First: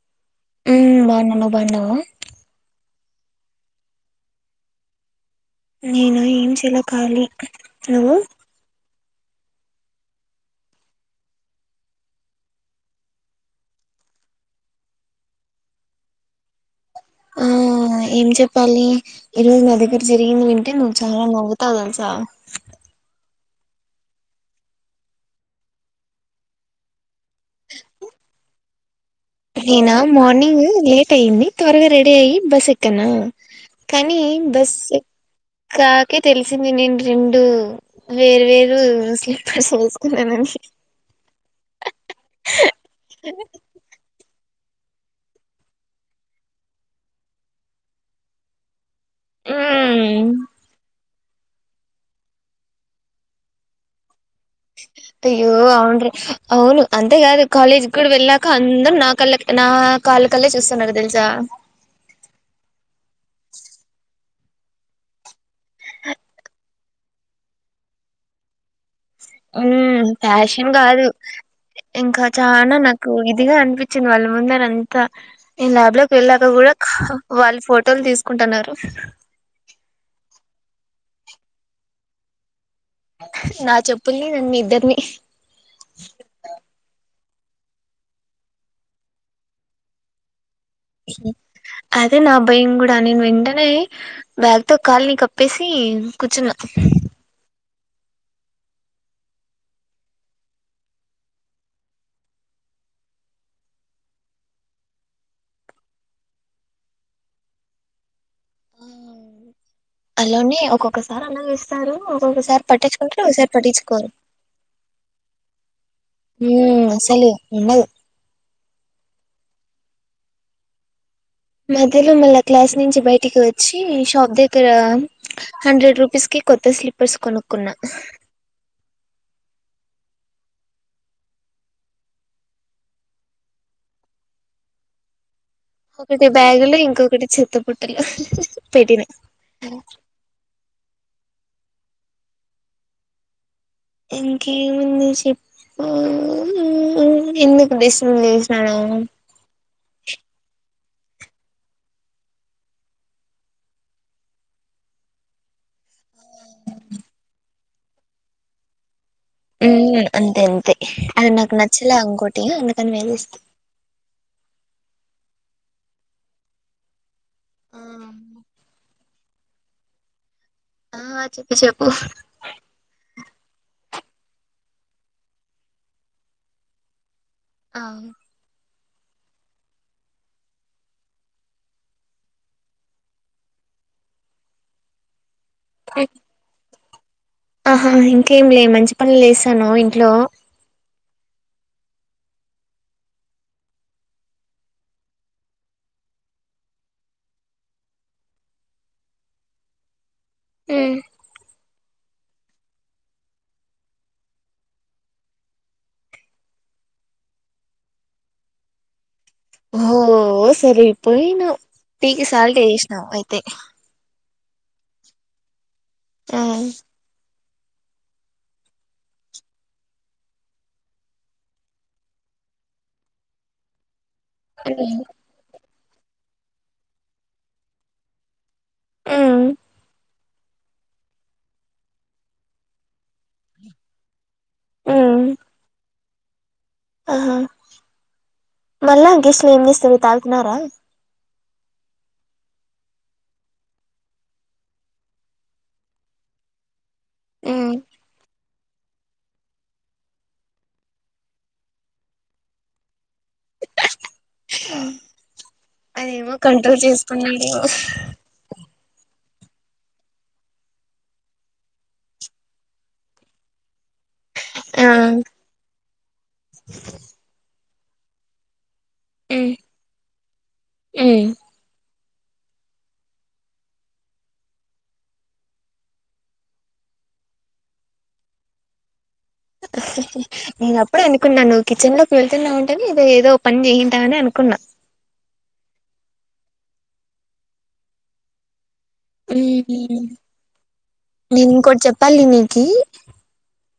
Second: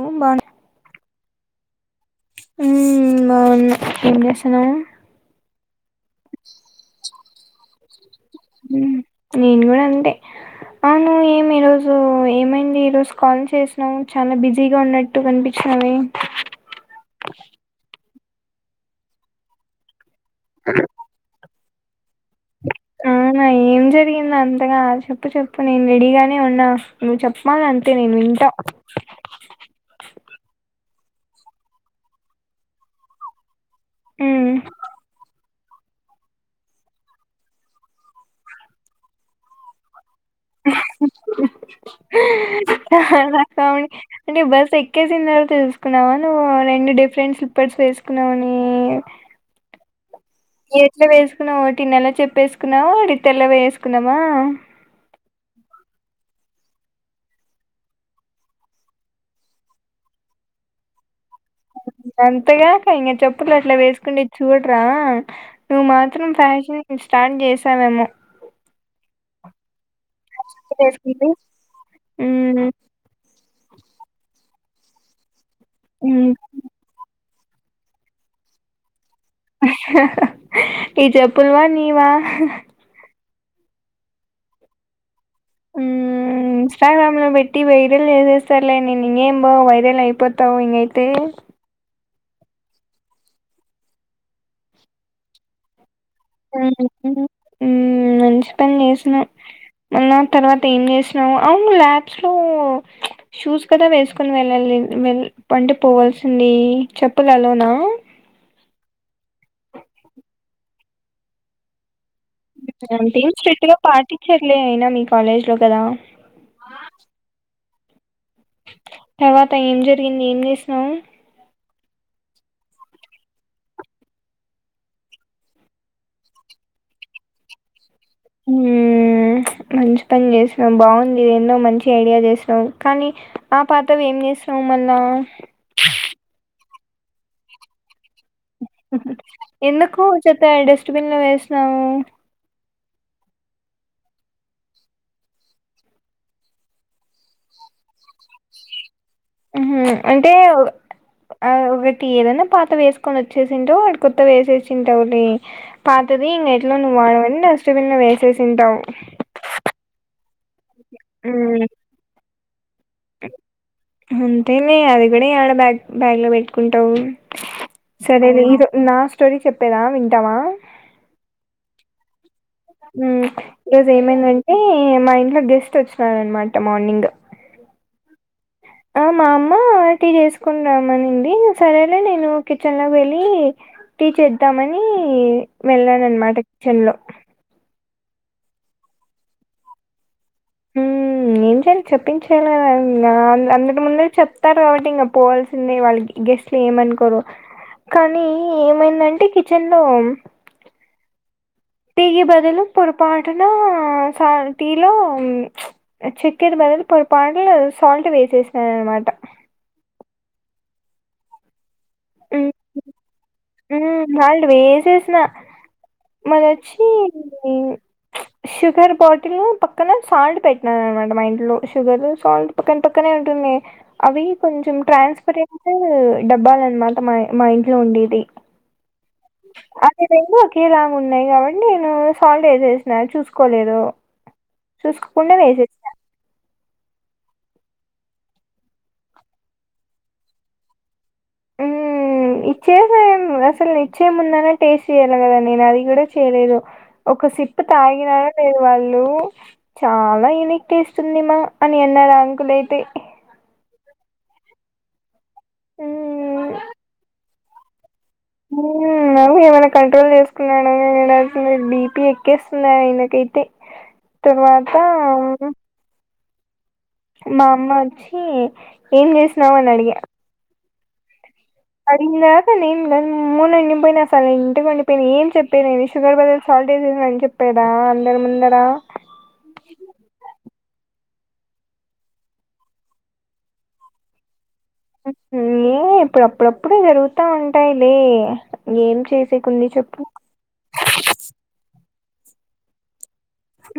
ఎం బాగు ఉ బాగున్న నువ్వు బాన్నవా ఉ బాగున్న ఏం చేస్తున్నావు. నేను ఏంచేయాలె కాలి నువ్వు ఉ నేను కూడా అంతే అవును ఏమి ఈ రోజు ఏమైంది ఈ రోజు కాల్ చేసినావు చాలా బిజీగా ఉన్నట్టు కనిపించ, అరే ఆ ఏం చెప్పాలి ఈ రోజు నా దగ్గర జరిగింది వింటే నువ్వు చాలా నవ్వుతావు తెల్సా, అవునా ఏం జరిగింద అంతగా చెప్పు చెప్పు నేను రెడీగానే ఉన్నా నువ్వు చెప్పాల అంతే నేను వింటా, నిన్న మార్నింగ్ లేట్ అయింది త్వరగా రెడీ అయి బస్ ఎక్కనా కానీ ఉమ్ బస్ ఎక్కకే తెలిసింది, నేను రెండు వేరు వేరు ము స్లీప్పర్స్ వేసు. [unintelligible] అంటే బస్ ఎక్కేసిందార తెలుసుకున్నావా నువ్వు రెండు డిఫరెంట్ స్లిప్పర్స్ వేసుకున్నావు అని. ఊ ఏట్లా వేసుకున్నావు ఒట్టి నల్ల చెప్పు చెప్పేసుకున్నావు ఒకటి తెల్ల వేసుకున్నామా. అయ్యో అవును. అవును అంతేకాదు కాలేజీ కూడా వెళ్ళాక అందరు నా కళ్ళ నా కాళ్ళ కల్లే చూస్తున్నారు తెలుసా. అంతేగాక ఇంక చెప్పులు అట్లా వేసుకుంటే చూడరా. నువ్వు మాత్రం ఫ్యాషన్ స్టార్ట్ చేసావేమో. హు ఫ్యాషన్ కాదు వేసుకుంది ఇంకా మ్మ్ చానా నాకు ఇది. ఇద్దిగా అనిపించింది వాళ్ళ ముందల అంతా నేను ల్యాబ్ లోకి మ్మ్ వెళ్ళాక కూడా. వాళ్ళు ఫోటోలు తీసుకుంటున్నారు. ఈ చెప్పుల్వా నీవా. నా చెప్పుల్ని నన్ను ఇద్దర్ని. ఊ ఇన్స్టాగ్రామ్ లో పెట్టి వైరల్ చేసేస్తర్లే నేను ఇంకేం బా వైరల్ అయిపోతా. తావు ఇంగ అయితే. అదే నా భయం కూడా నేను వెంటనే బ్యాగ్ తో కాలని కప్పేసి. కూచున్నా. ఊ మంచి పని చేసినావు. మా తర్వాత ఏం చేసినాము అవును ల్యాబ్స్ లో షూస్ కదా వేసుకొని వెళ్ళాలి. వెల్ పండి పోవల్సింది చెప్పులు ఆ లోనా. ఆ అలోనే ఒక్కొక్కసారి అలా వేస్తారు. ఒక్కొక్కసారి పట్టించుకుంటారు అంటేం ఒకసారి స్ట్రిక్ట్ గా పట్టించుకోరు పాటించర్లే అయినా మీ కాలేజ్ లో కదా. ఊ అసలు ఉండదు. తర్వాత ఏం జరిగింది ఏం చేసినావు. మధ్యలో మళ్ళా క్లాస్ నుంచి బయటికి వచ్చి షాప్ దగ్గర హండ్రెడ్ రూపీస్ కి. కొత్త స్లీపర్స్ కొనుక్కున్నా. హంగే మంచి పని చేసినాం బాగుంది ఇది ఎన్నో మంచి ఐడియా చేసినాం కానీ ఆ పాతవి ఏం సో మళ్ళా. ఒకటి బ్యాగులో ఇంకొకటి చెత్త పుట్టలో. ఎందుకు చెత్త డస్ట్బిన్ లో వేసినావు. ఇంకేముంది చెప్ హ్మ్ ఎందుకు డిస్ రూల్ చేసినాడు టాక్. ఆ ఒకటి ఏదైనా పాత వేసుకొని వచ్చేసింటావు వాటీకి కొత్త వేసేసింటావులే పాతది. ఎట్లా నువ్వు వాడవని డస్ట్బిన్ లో వేసేసింటావు. హ్మ్ అంతే అంతే అది నాకు మ్మ్ నచ్చలే అంకోటి అందుకాని వేసేస్తి తిని అది కూడా ఆడ బ్యాగ్ బ్యాగ్ లో పెట్టుకుంటావు ఆ సరేలే ఇదో నా. స్టోరీ చెప్పేదా వింటావా. ఆ చెప్పు చెప్పు. ఉమ్ ఈరోజు ఏమైందంటే మా ఇంట్లో గెస్ట్ వచ్చినారన్మాట మార్నింగ్. ఆ. ఆ మా అమ్మ టీ చేసుకుని రమ్మ నింది సరేలే నేను కిచెన్ లో వెళ్ళి. టీ చేద్దామని వెల్లాను అనమాట కిచెన్ లో. ఆహా ఇంకేం లే మంచి పనులు లేసాను ఇంట్లో. హ్మ్. ఏం చేయాలి చెప్పించేయాల కదా ఆ అందరి ముందే చెప్తారు కాబట్టి ఇంకా పోవాల్సిందే వాళ్ళకి. గెస్ట్ లు ఏమనుకోరు కానీ ఏమైందంటే కిచెన్ లో. హు టీకి బదులు పొరపాటున సా టీలో చక్కెరి బదులు పొరపాటులో సాల్ట్ వేసేసిన అనమాట ఓ సరి పోయినావు టీకి సాల్ట్ ఎషేషినావఅయితే ఉ సాల్ట్ వేసేసిన మదోచ్చి షుగర్ బాటిల్ పక్కన సాల్ట్ పెట్టినారు అనమాట మా ఇంట్లో షుగర్ సాల్ట్ పక్కన పక్కనే టున్నే అవి కొంచెం ట్రాన్స్పరెంట్ డబ్బాలన్మాట మా మా ఇంట్లో ఉండేది మ్మ్ అదే రెండు ఒకేలా ఉన్నాయి కాబట్టి నేను సాల్డే ఏసేసిన చూసుకోలేదు మ్మ్ చూసుకోకుండా వేసేసిన ఆహా మళ్ళాం గెస్లు ఏం చేస్తారు తాగుతున్నారా ఉ ఇచ్చేసే ఏం అసలు ఇచ్చే ముందనే టేస్ట్ చేయాలి కదా నేను అది కూడా చేయలేదు ఒక సిప్ ఉమ్ తాగినారా లేదు వాళ్ళు చాలా యునిక్ టేస్ట్ ఉంది మా అని అన్నారు ఆ అంకులయితే అదేమో హ్మ్. కంట్రోల్ చేసుకున్నాడెమో ఉ ఏమైనా కంట్రోల్ చేసుకున్నా [unintelligible] ఉండాల్సింది బీపి ఎక్కేస్తుంది ఆయనకైతే తర్వాత ఆ మా అమ్మ అచ్చి ఏం చేసినావు అని అడిగా ఉ అడిగినాకా నేను మొన్నయి నింపైన సరే ఇంటివండిపోయిన ఏం చెప్పే నేను షుగర్ బదులు సాల్ట్ ఏసి తినమని చెప్పేదా అందరి ముందరా నేను అప్పుడు అనుకున్నా నువ్వు కిచెన్ లోకి వెళ్తున్నావుంటేనే ఇద ఏదో పని చేసింటావని అనుకున్నా హుమో ఇప్పుడు అప్పుడప్పుడు జరుగుతా ఉంటాయిలే ఏం చేసేకుంది చెప్పు నేను ఇంకోటి చెప్పాలి నీకి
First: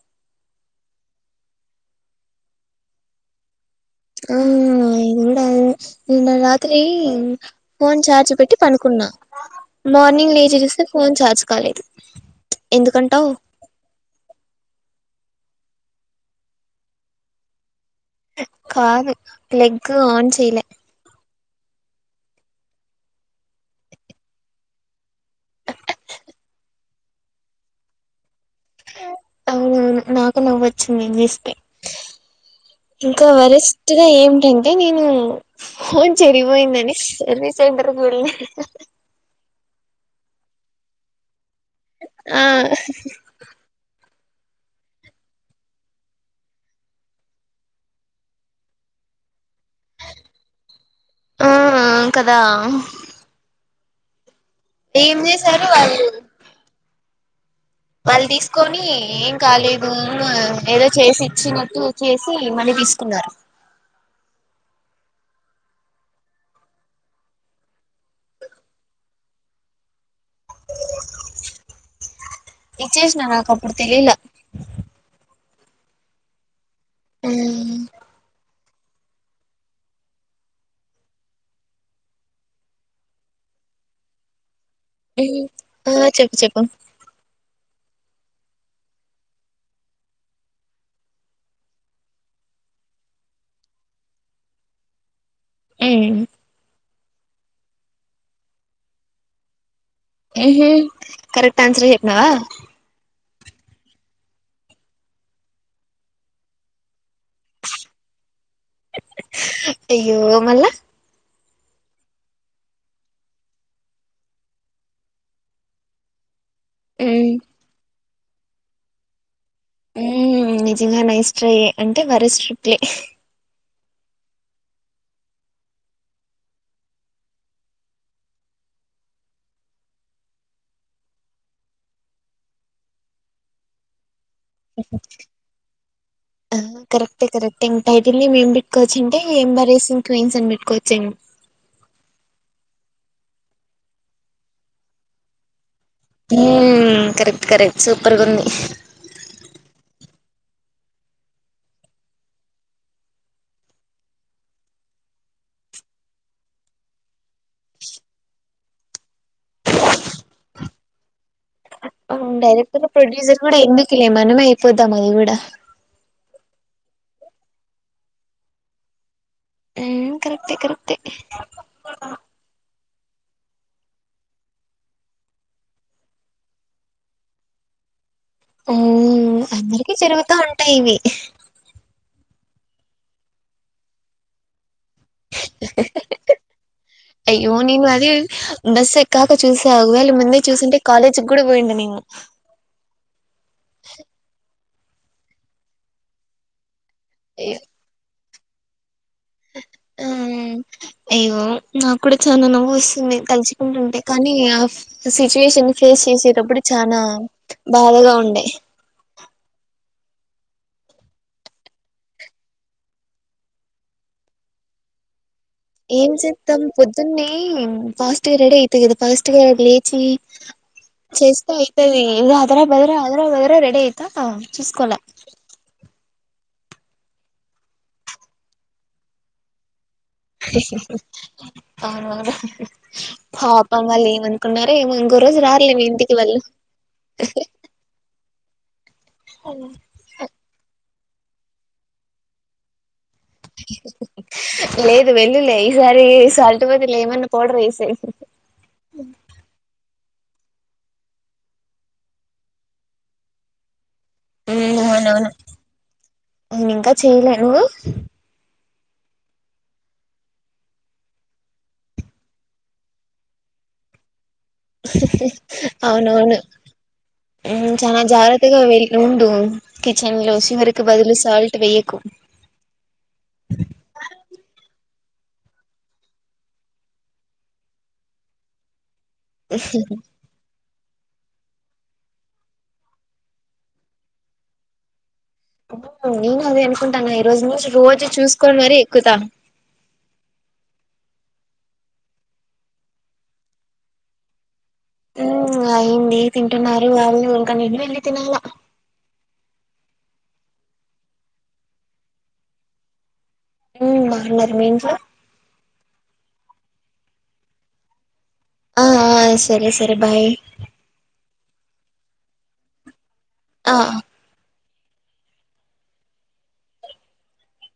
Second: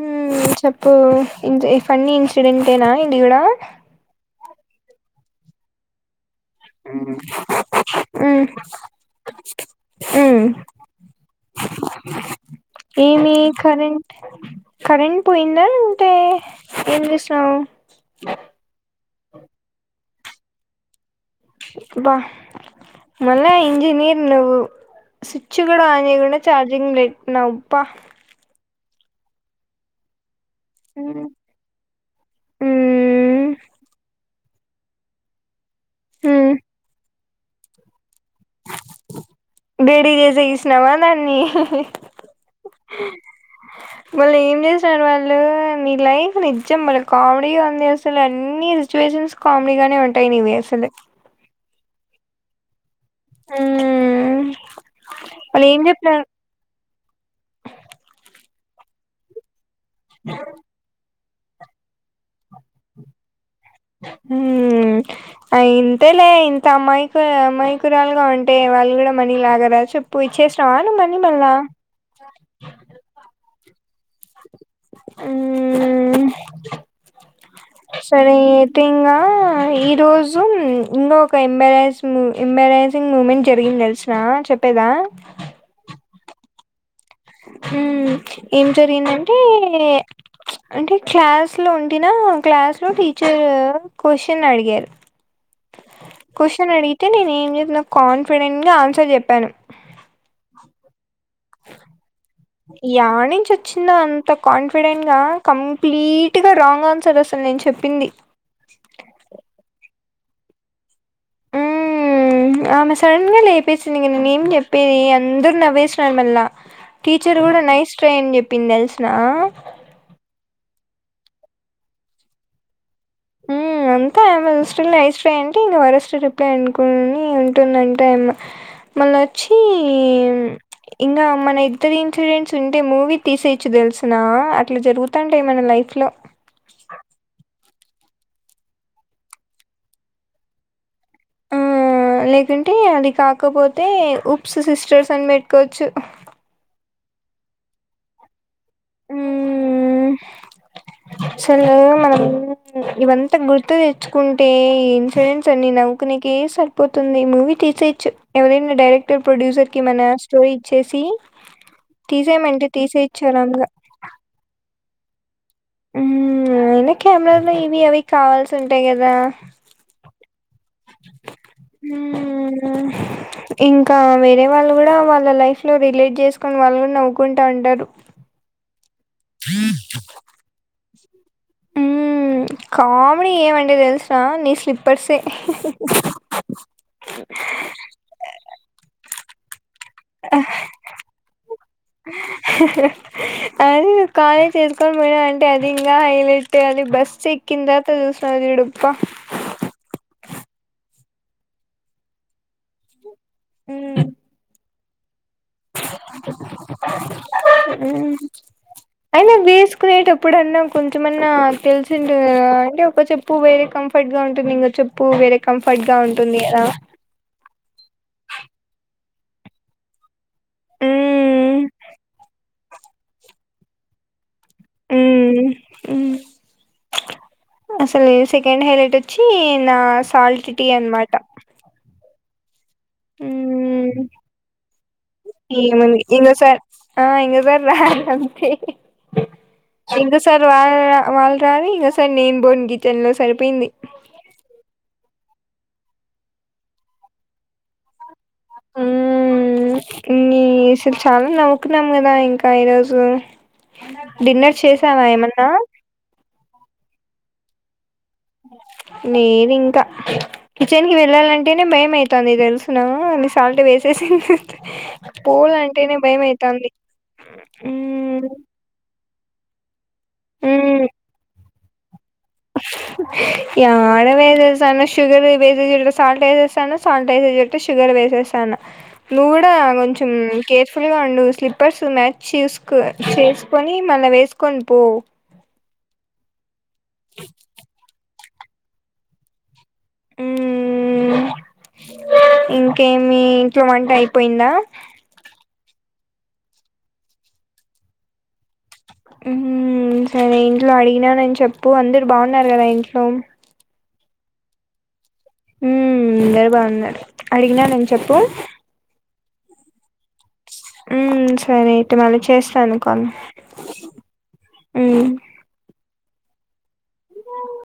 ఉమ్ చెప్పు ఇ ఫన్నీ ఇన్సిడెంటెనా ఇది కూడా ఆ నెంగూడదే [unintelligible] రాత్రి ఫోన్ చార్జ్ మ్మ్ పెట్టి పండుకున్నా మార్నింగ్ మ్మ్ లేచి జూస్తే ఫోన్ చార్జ్ కాలేదు ఎందుకంటావు ఏమీ కరెంట్ కరెంట్ పోయిందా లేకుంటే ఏం జేస్తున్నవ్ కాదు లెగ్గ్ ఆన్ చేయలే బ్బ మల్ల ఇంజనీర్ నువ్వు స్విచ్చుగుడా ఆన్ జేయకుండ చార్జింగ్ పెట్టినవ్ బ్బా అవునువును నాక్ పుడు నవ్వోచ్చింది మ్మ్ నిన్జుస్తే ఇంకా మ్మ్ వరస్ట్ గా ఏం టంటే నేను ఫోన్ చెరిగిపోయిందని సర్వీస్ సెంటర్కి వెల్లిన డేరింగ్ జేసి గీసినావా దాన్ని ఆ వాళ్ళు ఏం చేసారు వాళ్ళు నీ లైఫ్ నిజ్జం బలే కామెడీగ ఉంది అసలన్నీ సిచ్యువేషన్స్ కామెడీగానే ఉంటయి నీవి అసలు ఆ కదా మ్మ్ ఏం జేసారు ఏం వాళ్ళు చెప్పినారు వాళ్తీసుకొని ఏం కాలేదు ఏం ఏదో చేసి చ్చినట్లు చేసి మళ్ళీ తీసుకున్నారు హ్మ్ అయిత్ ఇంతేలే ఇంత అమాయక అమాయకురాలుగా ఉంటే వాళ్ళు గుడా మనీ లాగరా చెప్పు ఇచ్చేస్త్ అవును మణిమల్లా ఇచ్చేశ్నా నాకప్పుడు తెలీలా ఉమ్మ్ సరేతీంగా అ ఈ రోజు ఇంగొ ఒక ఎంబాడైన్స్ ము ఎంబడైసింగ్ మూమెంట్ జరిగింది తెల్స్నా చెప్ ఆ చెప్పు చెప్పు హ్మ్ ఏం జరిగిందంటే అంటే క్లాస్ లో ఉంటినా క్లాస్ లో టీచర్ క్వశ్చన్ అడిగారు క్వశ్చన్ అడిగితే నేనేం జెప్పిన కాన్ఫిడెంట్ గ ఆన్సర్ జెప్పాను కరెక్ట్ ఆన్సరే జెప్పినవా చొచ్చిందో అంత కాన్ఫిడెంట్ గా కంప్లీట్ గా రాంగ్ ఆన్సర్ అసలు నేను చెప్పింది అయ్యో మళ్ళ ఊమ్ ఉమ్ ఆమె సడన్గా లేపేసిందిగ నేనేం జెప్పేది అందరు నవ్వేసినారు మళ్ళా టీచర్ గూడ నైస్ ట్రై అన్ జెప్పింది తెల్స్నా ఊమ్ నిజంగా నైస ట్రై యే అంటే వరస్ట్రిప్లే ఉమ్ అంటె ఆమే దృష్టిలో నైస్ ట్రై అంటే ఇంక వరస్ట్ రిప్లై అనుకుని ఉంటుందంటే ఆమ మళ్ళచ్చి ఇంగా మన ఇద్దరి ఇన్ఫ్లుయెన్స్ ఉంటే మూవీ తీసే రించి తెల్సనా అట్లా జరుగుతుంటాయ్ మన లైఫ్ లో టెన్ టైటిల్ నేమ్ ఏం పెట్టుకోవచ్చుంటే ఏంబరైసింగ్ క్వీన్స్ అని పెట్టుకోవచ్చేమో ఆ లేకుంటే అది కాకపోతే ఉప్స్ సిస్టర్స్ అన్ బేట్టుకోవచ్చు ఉహ్మ్ కరెక్ట్ కరెక్ట్ సూపర్గుంది ఊమ్మ్ అసలు మనం ఇవంతా గుర్తు దెచ్చుకుంటే ఈ ఇన్సిడెన్స్ అన్ని నవ్ కొనికే సరిపోతుంది మూవీ తీసేయచ్చు, ఎవరైనా డైరెక్టర్ ప్రొడ్యూసర్ కి మన స్టోరీ ఇచ్చేసి ట్టి డైరెక్టర్ ప్రొడ్యూసర్ గూడ ఎందుకులే మనమే ఐపోద్దాం అది గూడా ఉమ్, అయినా కెమెరాలు ఇవి అవి కావాల్సి ఉంటయి గదా ఊమ్ కరెక్ హ్మ్ మ్మ్ ఇంకా వేరే వాళ్ళు కూడా వాళ్ళ లైఫ్ లో రిలేట్ జేసుకుని వాళ్ళు కూడా నవ్వుకుంటా ఉంటారు ఓ అందరికి జరుగుతా ఉంటాయి ఇవి హ్ హ్మ్ కామెడీ ఏమంటే తెలుస నీ స్లిప్ హ్ హ్ హ్ అయ్యో నేను అది బస్ ఎక్కాక చూస్ త ఒగవేళ ముందే చూసింటే కాలేజుగూడ పోయుండనేమో చేసుకొని పోయినా అంటే అది ఇంగా హైలెట్ అది బస్సు ఎక్కిన తర్వాత చూసినజూడుప్ప ఆ అయ్యో నాకు కూడా చానా నవ్వొస్తుంది తలుచుకుంటుంటే కానీ ఏ ఆఫ్ సిచ్యువేషను ఫేస్ చేసేటప్పుడు చానా బాధగా ఉండే అయినా వేసుకునేటప్పుడన్నా కొంచెమన్నా తెలిసి ఉంటది కదా అంటే ఒక చెప్పు వేరే కంఫర్ట్ గా ఉంటుంది ఇంకో చెప్పు వెరె ఏం చేద్దాం పొద్దున్నె ఫాస్టుగా రెడీ అయిత గదా ఫాస్టుగా లేచి చేస్త మ్మ్ అయితది ఇగ అదరా బదర అదర బదర రెడి అయిత చూసుకోల అసలీ సెకండ్ హైలెట్ ఒచ్చి నాస్ హి హి హీ అవునవును హ్ హ్ హ్ ఉ ఊమ్ ఏమో ఇంకో రోజు రారులే మీ ఏముంది ఇంటికి వాళ్ళు ఇంగోసరి ఆ ఇంగోసరి రాడం హ్ హ్ ఇంకోసారి రార వాళ్ళు రాని ఇంకా సర్ నేం బోన్ గితన్ లో సరిపోయింది ఇగ వెళ్లులెయ్ ఈసారి సాల్ట్ బదుల్ ఏమన్న పౌడరేసేయ్ మ్మ్ నీ అస్సల్ చాలా నవ్వుకున్నాం గదా ఇంకా ఈరోజు డిన్నర్ మ్మ్ చేసావా ఏమన్నా చెయలే నువు అ నేను ఇంకా కిచెన్కి వెళ్ళాలంటేనే భయమవుతంది తెలుసున అన్ని సాల్ట్ వేసేసి అవునవును అయితాంది ఊ చానా మ్మ్ జాగ్రత్తగా వెయ్యి వుండు కిచన్ లో సివరికి మ్మ్ బదులు సాల్ట్ వేయ్యకు యాడ వేసేసాను షుగర్ వేసేసే దగ్గర సాల్ట్ వేసేసాను సాల్ట్ వేసేసే దగ్గర షుగర్ వే వేసేసాను నువ్వు కూడా కొంచం కేర్ ఫుల్గా ఉండు స్లిప్పర్స్ మ్యాచ్ చేసుకో చేసుకొని మళ్ళీ వేసుకొని పో ఊ నేను అదే అనుకుంటన ఈ రోజు నుంచి రోజు చూసుకోని మరి ఎక్కుతా ఊ ఇంకేమి ఇంట్లో వంట అయిపోయిందా ఊ అయింది తింటున్నారు వాళ్ళు ఇంకా నేన్ వెళ్ళి తినాల ఊ సరే ఇంట్లో అడిగినానని చెప్పు అందరు బాగున్నారు కదా ఇంట్లో ఊ బాగున్నార్ మీ ఇంట్లో ఊ అందరు బాగున్నారు అడిగినానని చెప్పు ఆ ఆ సరే సరే బాయ్ ఊ సరే అయితే మళ్ళీ చేస్తాను కాల్ ఆ ఆ ఊ గిటాని వో